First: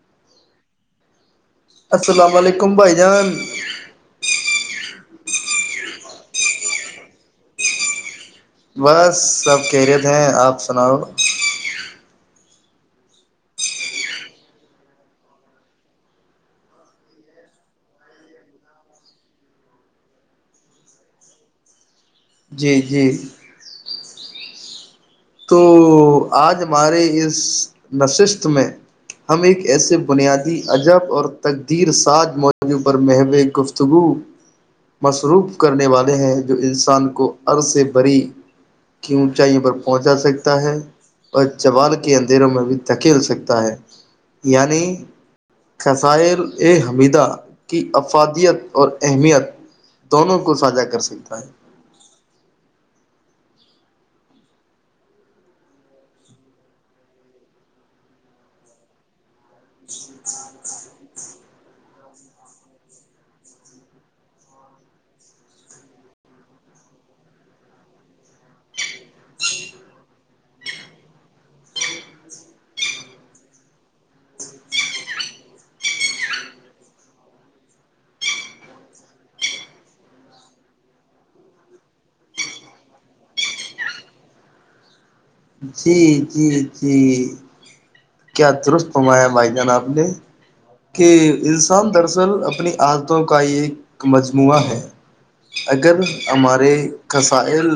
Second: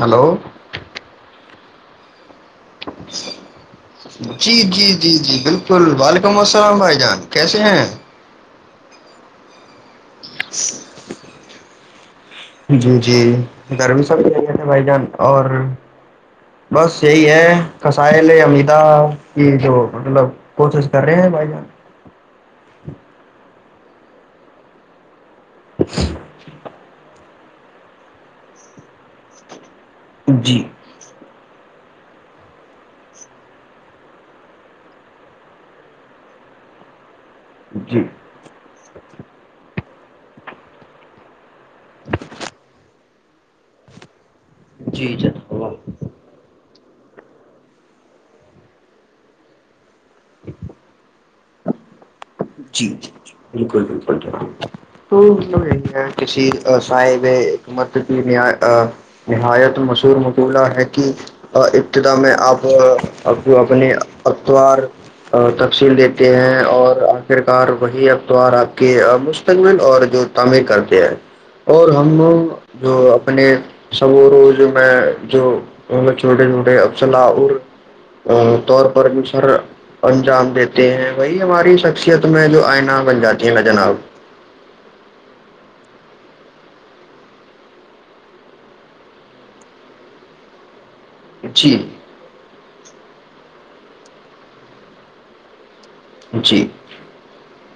hello [unintelligible] السلام علیکم [inaudible] جان جی جی مم جی جی بالکل وعلیکم السلام بھائی جان کیسے ہیں [unintelligible] بس سب کہہ رہے تھ ہیں آپ سناؤ جی جی گرمی س بھی ل گئے تھے بھائی جان اور بس یہی ہے کسائل امیدا کی جو مطلب کوشش کر رہے ہیں بھائی جان جی جی تو آج ہمارے اس نشست میں ہم ایک [unintelligible] ایسے بنیادی جی عجب اور ت [unintelligible] تیر سج موضوع پر محو گفتگو مصروف کرنے والے ہیں جو انسان کو [unintelligible] ار سے جی بھری کی اونچائیوں پر [unintelligible] پہنچا سکتا ہے [unintelligible] اور چوال کے اندروں میں بھی تک [unintelligible] کھیل سکتا ہے [unintelligible] یعنی جی جناب قصائل ا حمیدہ کی افادیت اور اہمیت [unintelligible] دونوں کو ساھا کر سکتا ہے جی جی ج بالکل بالکل تو تو یہی ہے کسی صاحب حک مت کی ن [unintelligible] نہایت مشہور مبولہ ہے [unintelligible] کہ ابتدا میں آپ جو اپنے اختبار تفصیل دیتے ہیں اور [unintelligible] آخرکار وہی افتار آپ کے مستقبل اور جو تعمیر کرتے ہیں اور ہم جو اپنے سب و روز میں جو چھوٹے چھوٹے افصلا طور پر سر انجام دیتے ہیں وہی ہماری [unintelligible] شخصیت میں جو آئینہ بن جاتی ہے نا جناب جی جی جی کیا درست ہوایا بھائی جان آپ نے کہ جی انسان دراصل اپنی عادتوں کا یہ ایک مجموعہ ہے اگر جی ہمارے قسائل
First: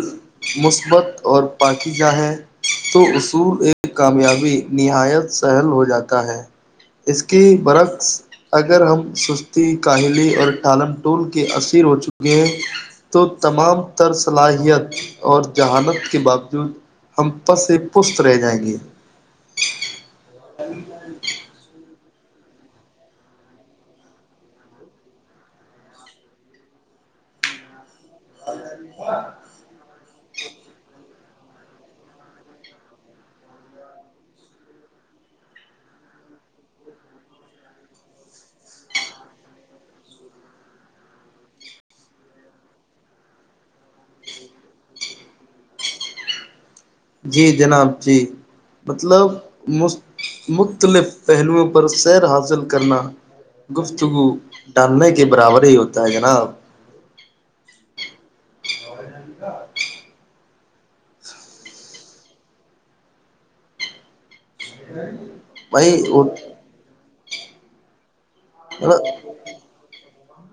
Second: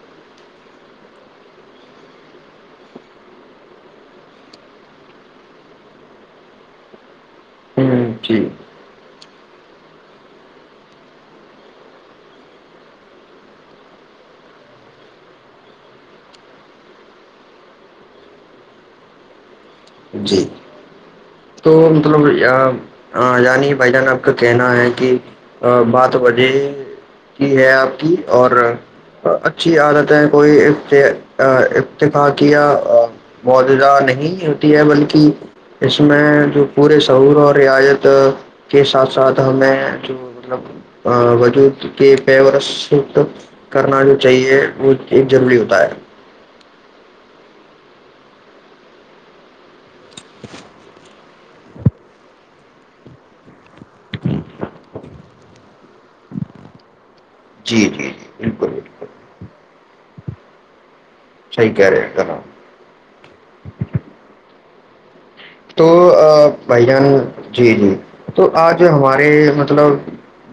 [unintelligible] مثبت اور پاکی کیا ہے [unintelligible] تو اصول ایک کامیابی نہایت سہل ہو جاتا ہے [unintelligible] اس کی برکس ہوں جی اگر ہم س [unintelligible] کاہلی اور ٹھالم ٹول کے اثیر ہو چکے ہیں تو تمام تر صلاحیت اور جہانت کے باوجود [unintelligible] ہم پس ہی پست رہ جائیں گے [unintelligible] جی تو [unintelligible] مطلب یعنی بھائی جان آپ کا کہنا ہے کہ بات وجہ کی ہے آپ کی اور اچھی عادت ہے کوئی افتفاق مجودہ نہیں [unintelligible] تی ہے بلکہ اس میں جو پورے سعور اور رعایت کے ساتھ ساتھ ہمیں جو مطلب وجود کے پیور کرنا جو چاہیے وہ ایک ضروری ہوتا ہے [unintelligible] جی جناب جی مطلب م [unintelligible] مختلف [unintelligible] پہلوؤں پر سیر حاصل کرنا گفتگو ڈالنے کے برابر ہی ہوتا [unintelligible] کیا جناب [unintelligible] جی جی جی بالکل بالکل [unintelligible] شہکارے کرام [unintelligible] تو بھائی ا بھائی جان جی جی [unintelligible] تو آج ہمارے مطلب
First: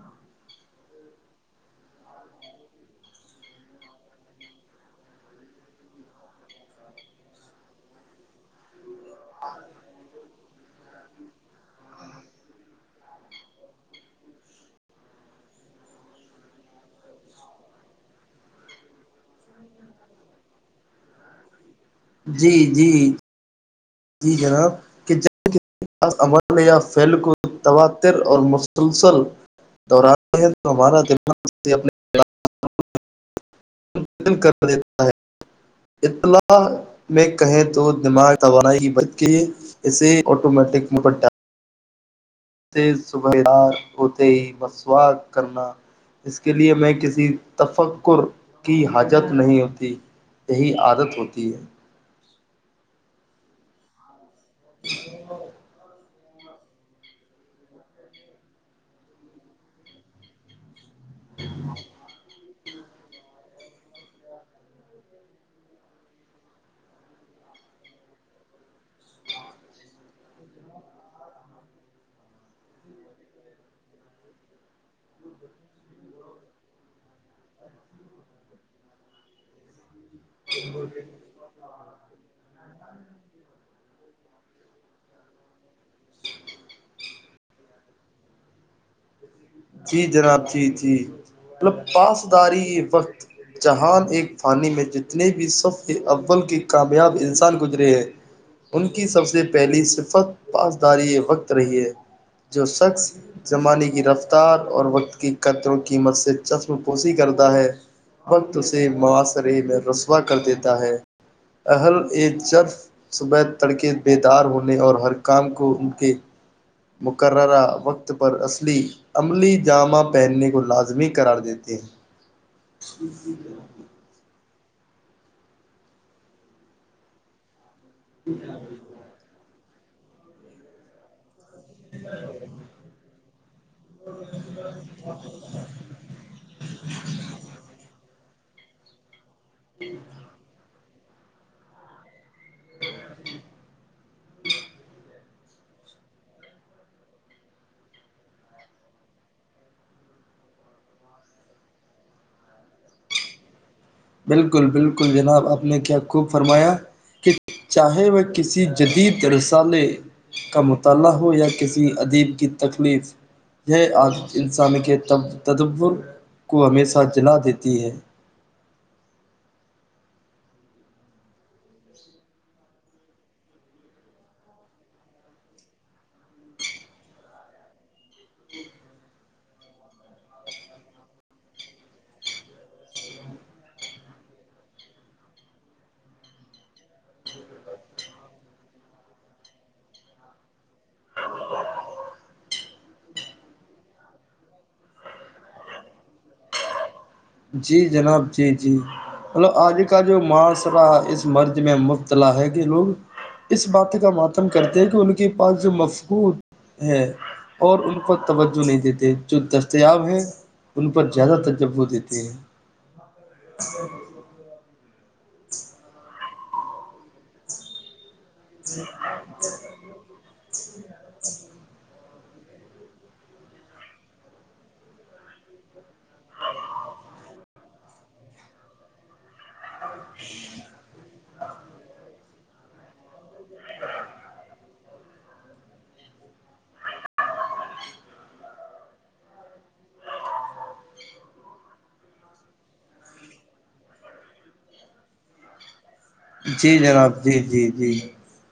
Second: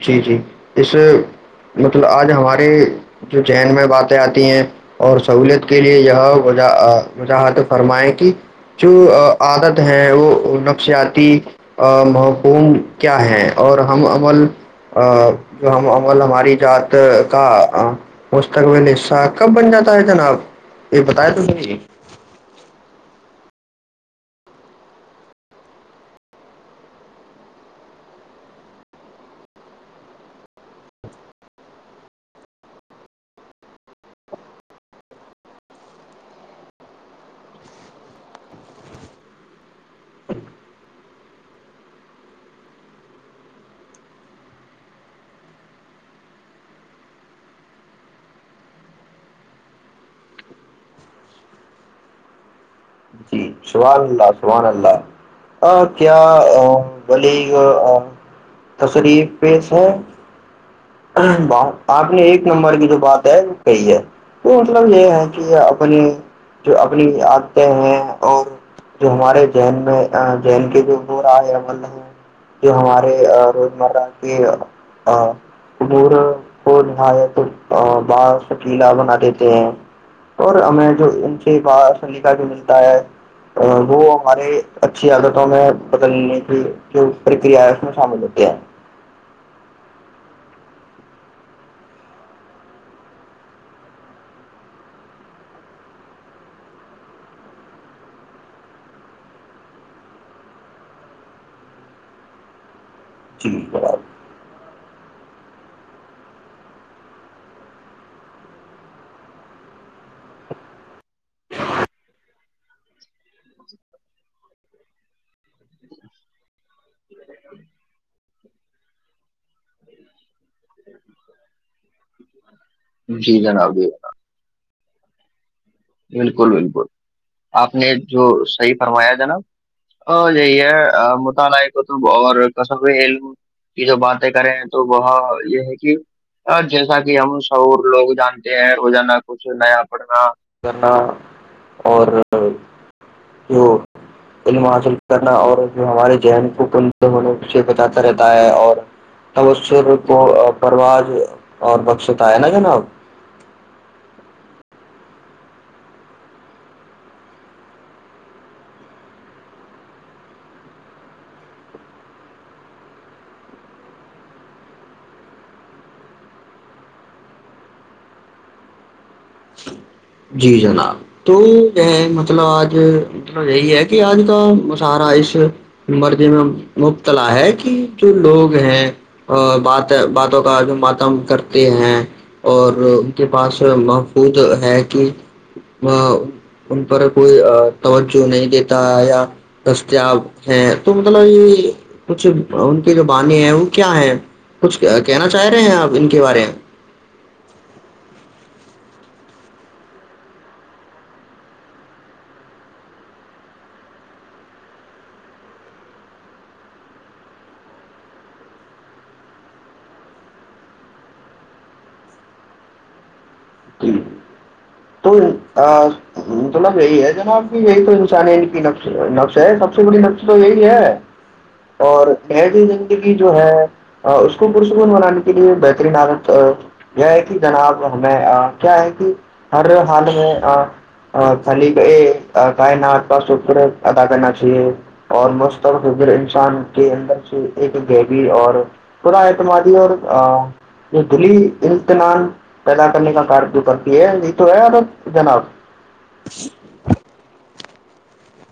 جی جی اس مطلب آج ہماراری جو چین میں باتیں آتی ہیں اور سہوولت کے لیے یہ وہ وجاحت فرمائیں کہ جو عادت [unintelligible] ہیں وہ نفسیاتی محکوم کیا ہے اور ہم عمل جو ہم عمل ہماری جذات کا مستقبل حصہ کب بن جاتا ہے جناب یہ بتیا تو [unintelligible] جی جی [unintelligible] جی جناب کہ جب کسیا عمل یا پل کو تواتر اور مسلسل دہراتے ہیں تو ہمارا دماغ دیتا ہے اطلاع میں کہیں تو دماغ توانائی [unintelligible] بچ کے اسے آٹومیٹک موپٹ [unintelligible] اتے صبح ہار ہوتے ہی مسوہ کرنا اس کے لیئے میں کسی تفکر کی حاجت نہیں ہوتی یہی عادت ہوتی ہے شوال اللہ [unintelligible] ران اللہ آ [unintelligible] [unintelligible] کیا ولیگ تصری پیش ہے [unintelligible] ب آپ نے ایک [unintelligible] نمبر کی جو بات ہے وہ کئی ہے تو مطلب یہ ہے کہ اپنی جو اپنی عتیں ہیں [unintelligible] [unintelligible] اور جو ہمارے جین میں جین کے جوبورائے عمل ہیں جو ہمارے روزمرہ کے عبور کو نہایت [unintelligible] [unintelligible] ب چک لناد [unintelligible] [unintelligible] تو [unintelligible] [unintelligible] اور ہمیں جو ان سے ب سن لیکا جو ملتا ہے [unintelligible] وہ ہمارے اچھی عادتوں میں بدلنے کی جو پرکریا ہے اس میں شامل ہوتی ہے [unintelligible] [unintelligible] جی جناب تھی تھی مطلب پاسداری وقت جہان ایک فانی میں جتنے بھی صف اول کے کامیاب انسان گزرے ہیں ان کی سب سے پہلی صفت پاسداری یہ وقت رہی ہے جو شخص [unintelligible] [unintelligible] جی زمانے جناب کی رفت [unintelligible] [unintelligible] ار اور وقت کی قطر و قیمت سے چشم پوسی کرتا ہے وقت سے مواصرے میں رسوا کر دیتا ہے اہل ا جرف صبح تڑکے بیدار ہونے اور ہر کام کو ان کے [unintelligible] مقررہ وقت پر اصلی عملی جامہ پہننے کو لازمی قرار دیتے ہیں [unintelligible] [unintelligible] جی جناب بھی جنا [unintelligible] [unintelligible] بالکل بالکل [unintelligible] [unintelligible] آپ نے جو صحیح فرمایا جناب [unintelligible] [unintelligible] اور جی ہے م [unintelligible] [unintelligible] کو اور کصب عل کی جو باتیں کریں تو وہ یہ ہے کہ جیسا کہ ہم شعور لوگ جان [unintelligible] [unintelligible] د ر جانا [unintelligible] [unintelligible] کچھ نیا پڑھنا [unintelligible] اور [unintelligible] [unintelligible] جو علم حاصل کرنا اور جو ہمارے ذہن کو کل ہونے سے بتاتا رہتا ہے اور تبر کو پرواز اور بخشتا ہے نا جناب [unintelligible] بالکل بالکل جناب آپ نے کیا خوب فرمایا کہ چاہے وہ کسی جدید رسالے کا مطالعہ ہو یا کسی ادیب کی تکلیف یہ آج انسان کے تدور کو ہمیشہ جلا دیتی ہے [unintelligible] [unintelligible] جی جناب تو یہ مطلب آج مطلب یہی ہے کہ آج کا مشہرہ اس مرضی میں مبتلا ہے کہ جو لوگ ہیں بات باتوں کا جو ماتم کرتے ہیں اور ان کے پاس [unintelligible] [unintelligible] خود ہے کہ ان پر کوئی توجہ نہیں دیتا یا دستیاب ہے تو مطلب یہ کچھ ان کی جو بانی ہیں وہ کیا ہے کچھ کہنا چاہ رہے ہیں آپ ان کے بارے میں [unintelligible] [unintelligible] جی جناب جی جی ملب آج کا جو معاشرہ اس مرض میں مبتلا ہے کہ لوگ اس بات کا متم کرتے ہیں کہ ان کے پاس جو مفقو ہے اور ان پر توجہ نہیں دیتے جو دستیاب ہیں ان پر زیادہ تج دیتے [unintelligible] جین [unintelligible] [unintelligible] ا میں [unintelligible] [unintelligible] تو مطلب یہی ہے جناب کی یہی تو [unintelligible] [unintelligible] نفش ہے سب سے بڑی نفش تو یہی ہے اور [unintelligible] [unintelligible] نری زندگی جو ہے اس کو پرسکون بنانے کے لیے بہترین عادت یہ ہے کہ جناب ہمیں کیا ہے کہ [unintelligible] [unintelligible] اور [unintelligible] [unintelligible] حال میں خالی یہ کائنات کا شکر ادا کرنا چاہیے اور مسترکر انسان کے اندر سے ایک ہبی اور با اعتمادی اور دلی امتحان پیدا کرنے کا کار جو کرتی ہے [inaudible] یہی تو ہے ارا جناب جی جناب جی جی [inaudible] جی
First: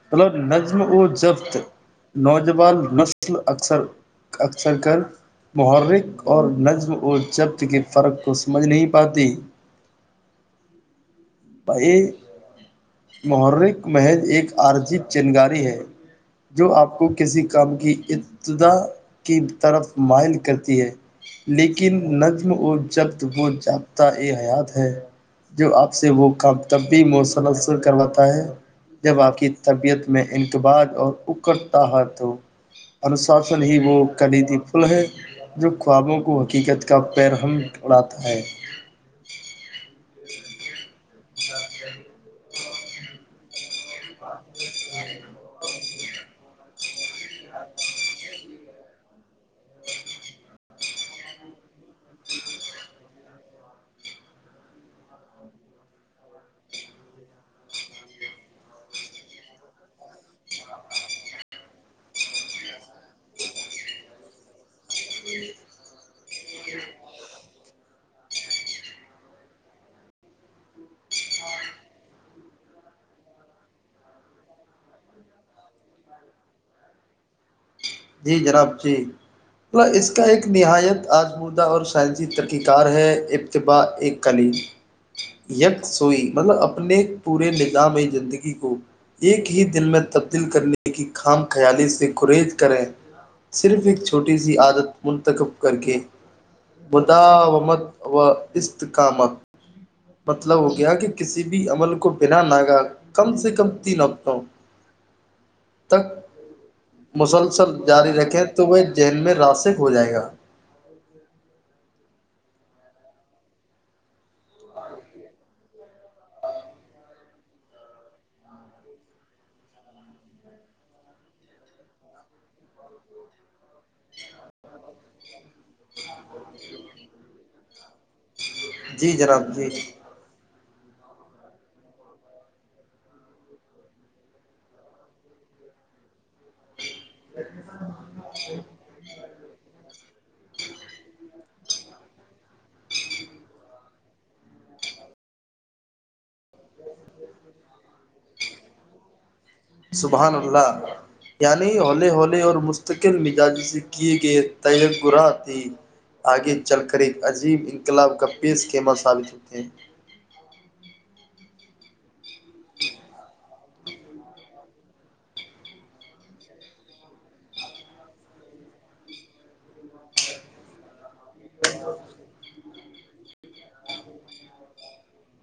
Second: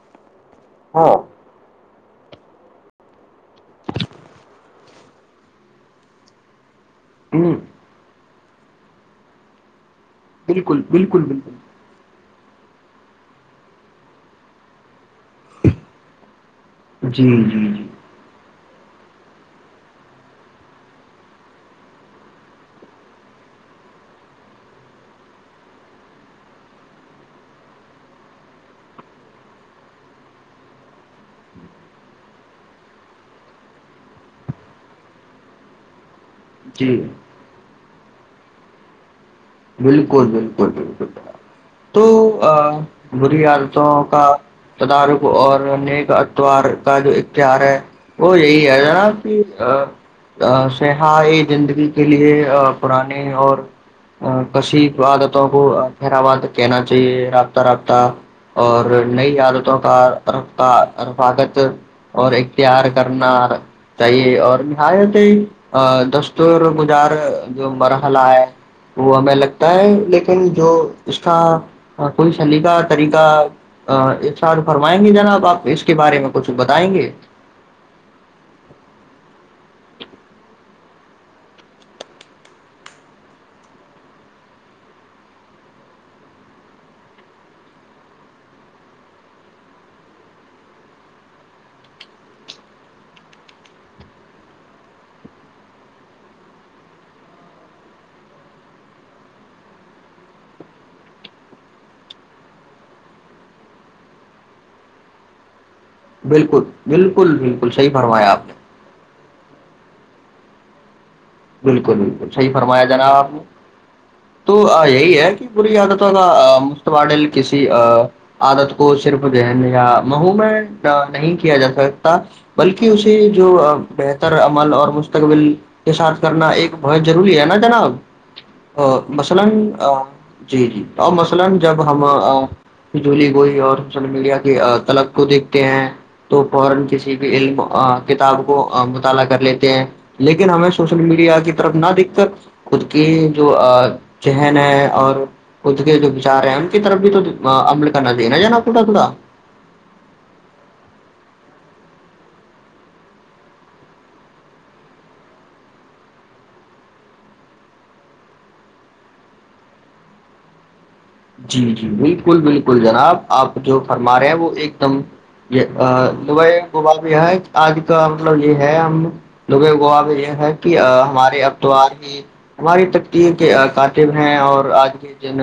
ملو نظم و ہاں ہوں ضبط [inaudible] نوجوان نس [inaudible] سر کر محرک اور نظم [inaudible] اور جبت کے فرق کو [inaudible] سمجھ نہیں پاتی بالکل بالکل [inaudible] بائی [inaudible] محرک محج ایک آرجی [inaudible] چنگاری ہیں جو آپ کو جی کسی جی کام کو جی ع کی طرف مائل کرتی ہے لیکن نظم و جبط وہ جابطہ ا حیات ہے جو آپ سے وہ کا طبی مسل سر کرواتا ہے جب آپ کی طبیعت میں انقب اور اکتا ہے تو انشاسن ہی وہ کلیدی پل ہے جو خوابوں کو کو حقیقت کا جی پیر ہم [inaudible] بالکل بالکل بالکل تو ا [unintelligible] [unintelligible] جی حال [inaudible] کا تدارک اور نیک [inaudible] اتوار کا جو اختیہار ہے وہ یہی ہے ذرا کہ سیہ زندگی کے لیے پرانے اور کشیف عادتوں کو پہر آباد کہنا چاہیے رابطہ رابطہ اور نئی عادتوں کا رفاقت اور اختیار کرنا چاہیے اور نہایت دستور گجار جو مرحلہ ہے وہ ہمیں لگتا ہے لیکن جو اس کا کوئی شلیقہ طریقہ ساتھ فرمائیں گے جناب آپ اس کے بارے میں کچھ بتائیں گے مطل اس کا ایک نہایت آزمودہ اور سائنسی طرقی کار ہے ابتباء ا کلیم یک سوئی مطلب اپنے پورے نظام زندگی کو ایک ہی دل میں تبدیل کرنے کی خام خیالی سے کرییز کریں صرف ایک چھوٹی سی عادت منتخب کر کے مدامت و استکامت مطلب ہو گیا کہ کسی بھی عمل کو بنا نگاہ کم سے کم تین ہفتوں تک بالکل بالکل بالکل مسلسل صحیح [inaudible] جاری رکھیں نے تو وہ جیین میں راسک ہو ج جائے گا [unintelligible] بالکل بالکل صحیح فرمایا جناب آپ نے تو یہی ہے کہ بری عادتوں کا مشتبادل کسی عادت کو صرف ذہن یا مہو میں نہیں کیا جا سکتا بلکہ اسے جو بہتر عمل اور مستقبل کے ساتھ نا ایک بہت ضروری ہے [unintelligible] ا جناب [inaudible] جی جناب جی [inaudible] کیا مثلا جب ہم جھولی گوئی اور ان سے ملیا کی طلب کو دیکھتے ہیں تو فورا کسی بھی علم کتاب کو مطالعہ کر لیتے ہیں لیکن ہیں سوشل میڈیا کی طرف نہ دکھ کر خود کی جو ذہن ہے اور خود کے جو وچار ہیں ان کی طرف بھی تو عمل کرنا دےینا ج نا تھوڑا تھوڑا سبحان اللہ یعنی ہولے ہولے اور مستقل مزاج سے کیے گئے تہ گرہات آگے چل کر ایک عجیب انقلاب کا پیش خیمہ ثابت ہوتے ہیں جی جی بالکل بالکل جناب آپ جو فرما رہے ہیں وہ ایک دم یہ دبئے گبا میں یہ ہے آج کا مطلب یہ ہے ہم لبئے وبا میں یہ ہے کہ ہمارے ابتوار ہی ہماری تکتییر کے کاتب ہیں اور آج کے جن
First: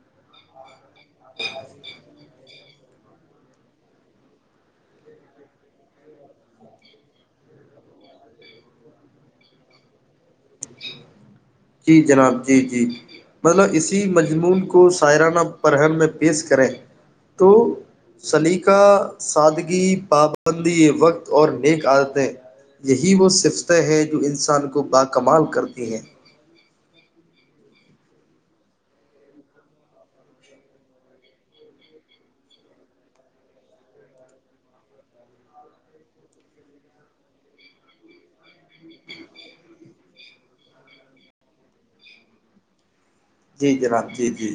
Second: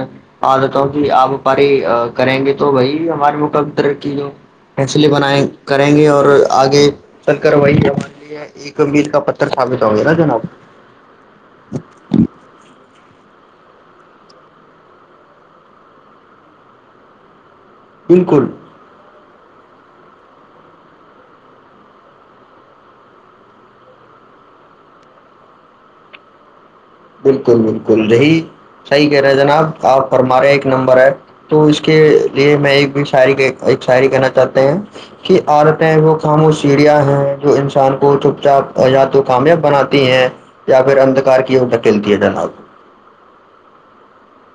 آ دیتاؤ کہ آپ وپاری کریں گے تو وہی ہمارے مقر کی جو فیصلے بنیں کریں گے اور آگے چل کر وہی ہمار لی ایک ال کا پتر سثابت ہو گے نا جناب جی جناب جی جی مطلب اسی مجمون کو سائرانہ پررہن میں پیش کریں تو بالکل سلیقہ سگی باب ابندی وقت اور نیک عادتیں یہی وہ صفتیں ہیں جو انسان کو باکمال کرتی ہیں بالکل بالکل یہی صحیح کہہ رہے جناب آپ فرماارے ایک نمبر ہے تو اس کے لیے میں ایک بھی شاعری ایک شاعری کہنا چاہتے ہیں کہ عالتیں وہ خامو سیڑیا ہیں جو انسان کو چپ چاپ یا تو کامیاب بناتی ہیں یا پھر اندھکار کی ٹر آگ [unintelligible] جی جناب جی جی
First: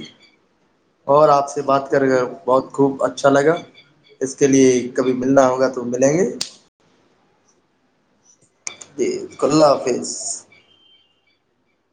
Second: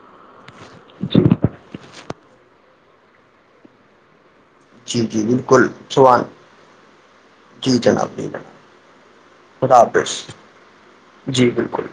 اور آپ سے بات کر گئے بہت خوب اچھا لگا اس کے لیے جی کبھی جی ملنا بالکل ہوگا تو ملیں سوان گے جی جناب جی جنا جی کلہ حافظ جی بالکل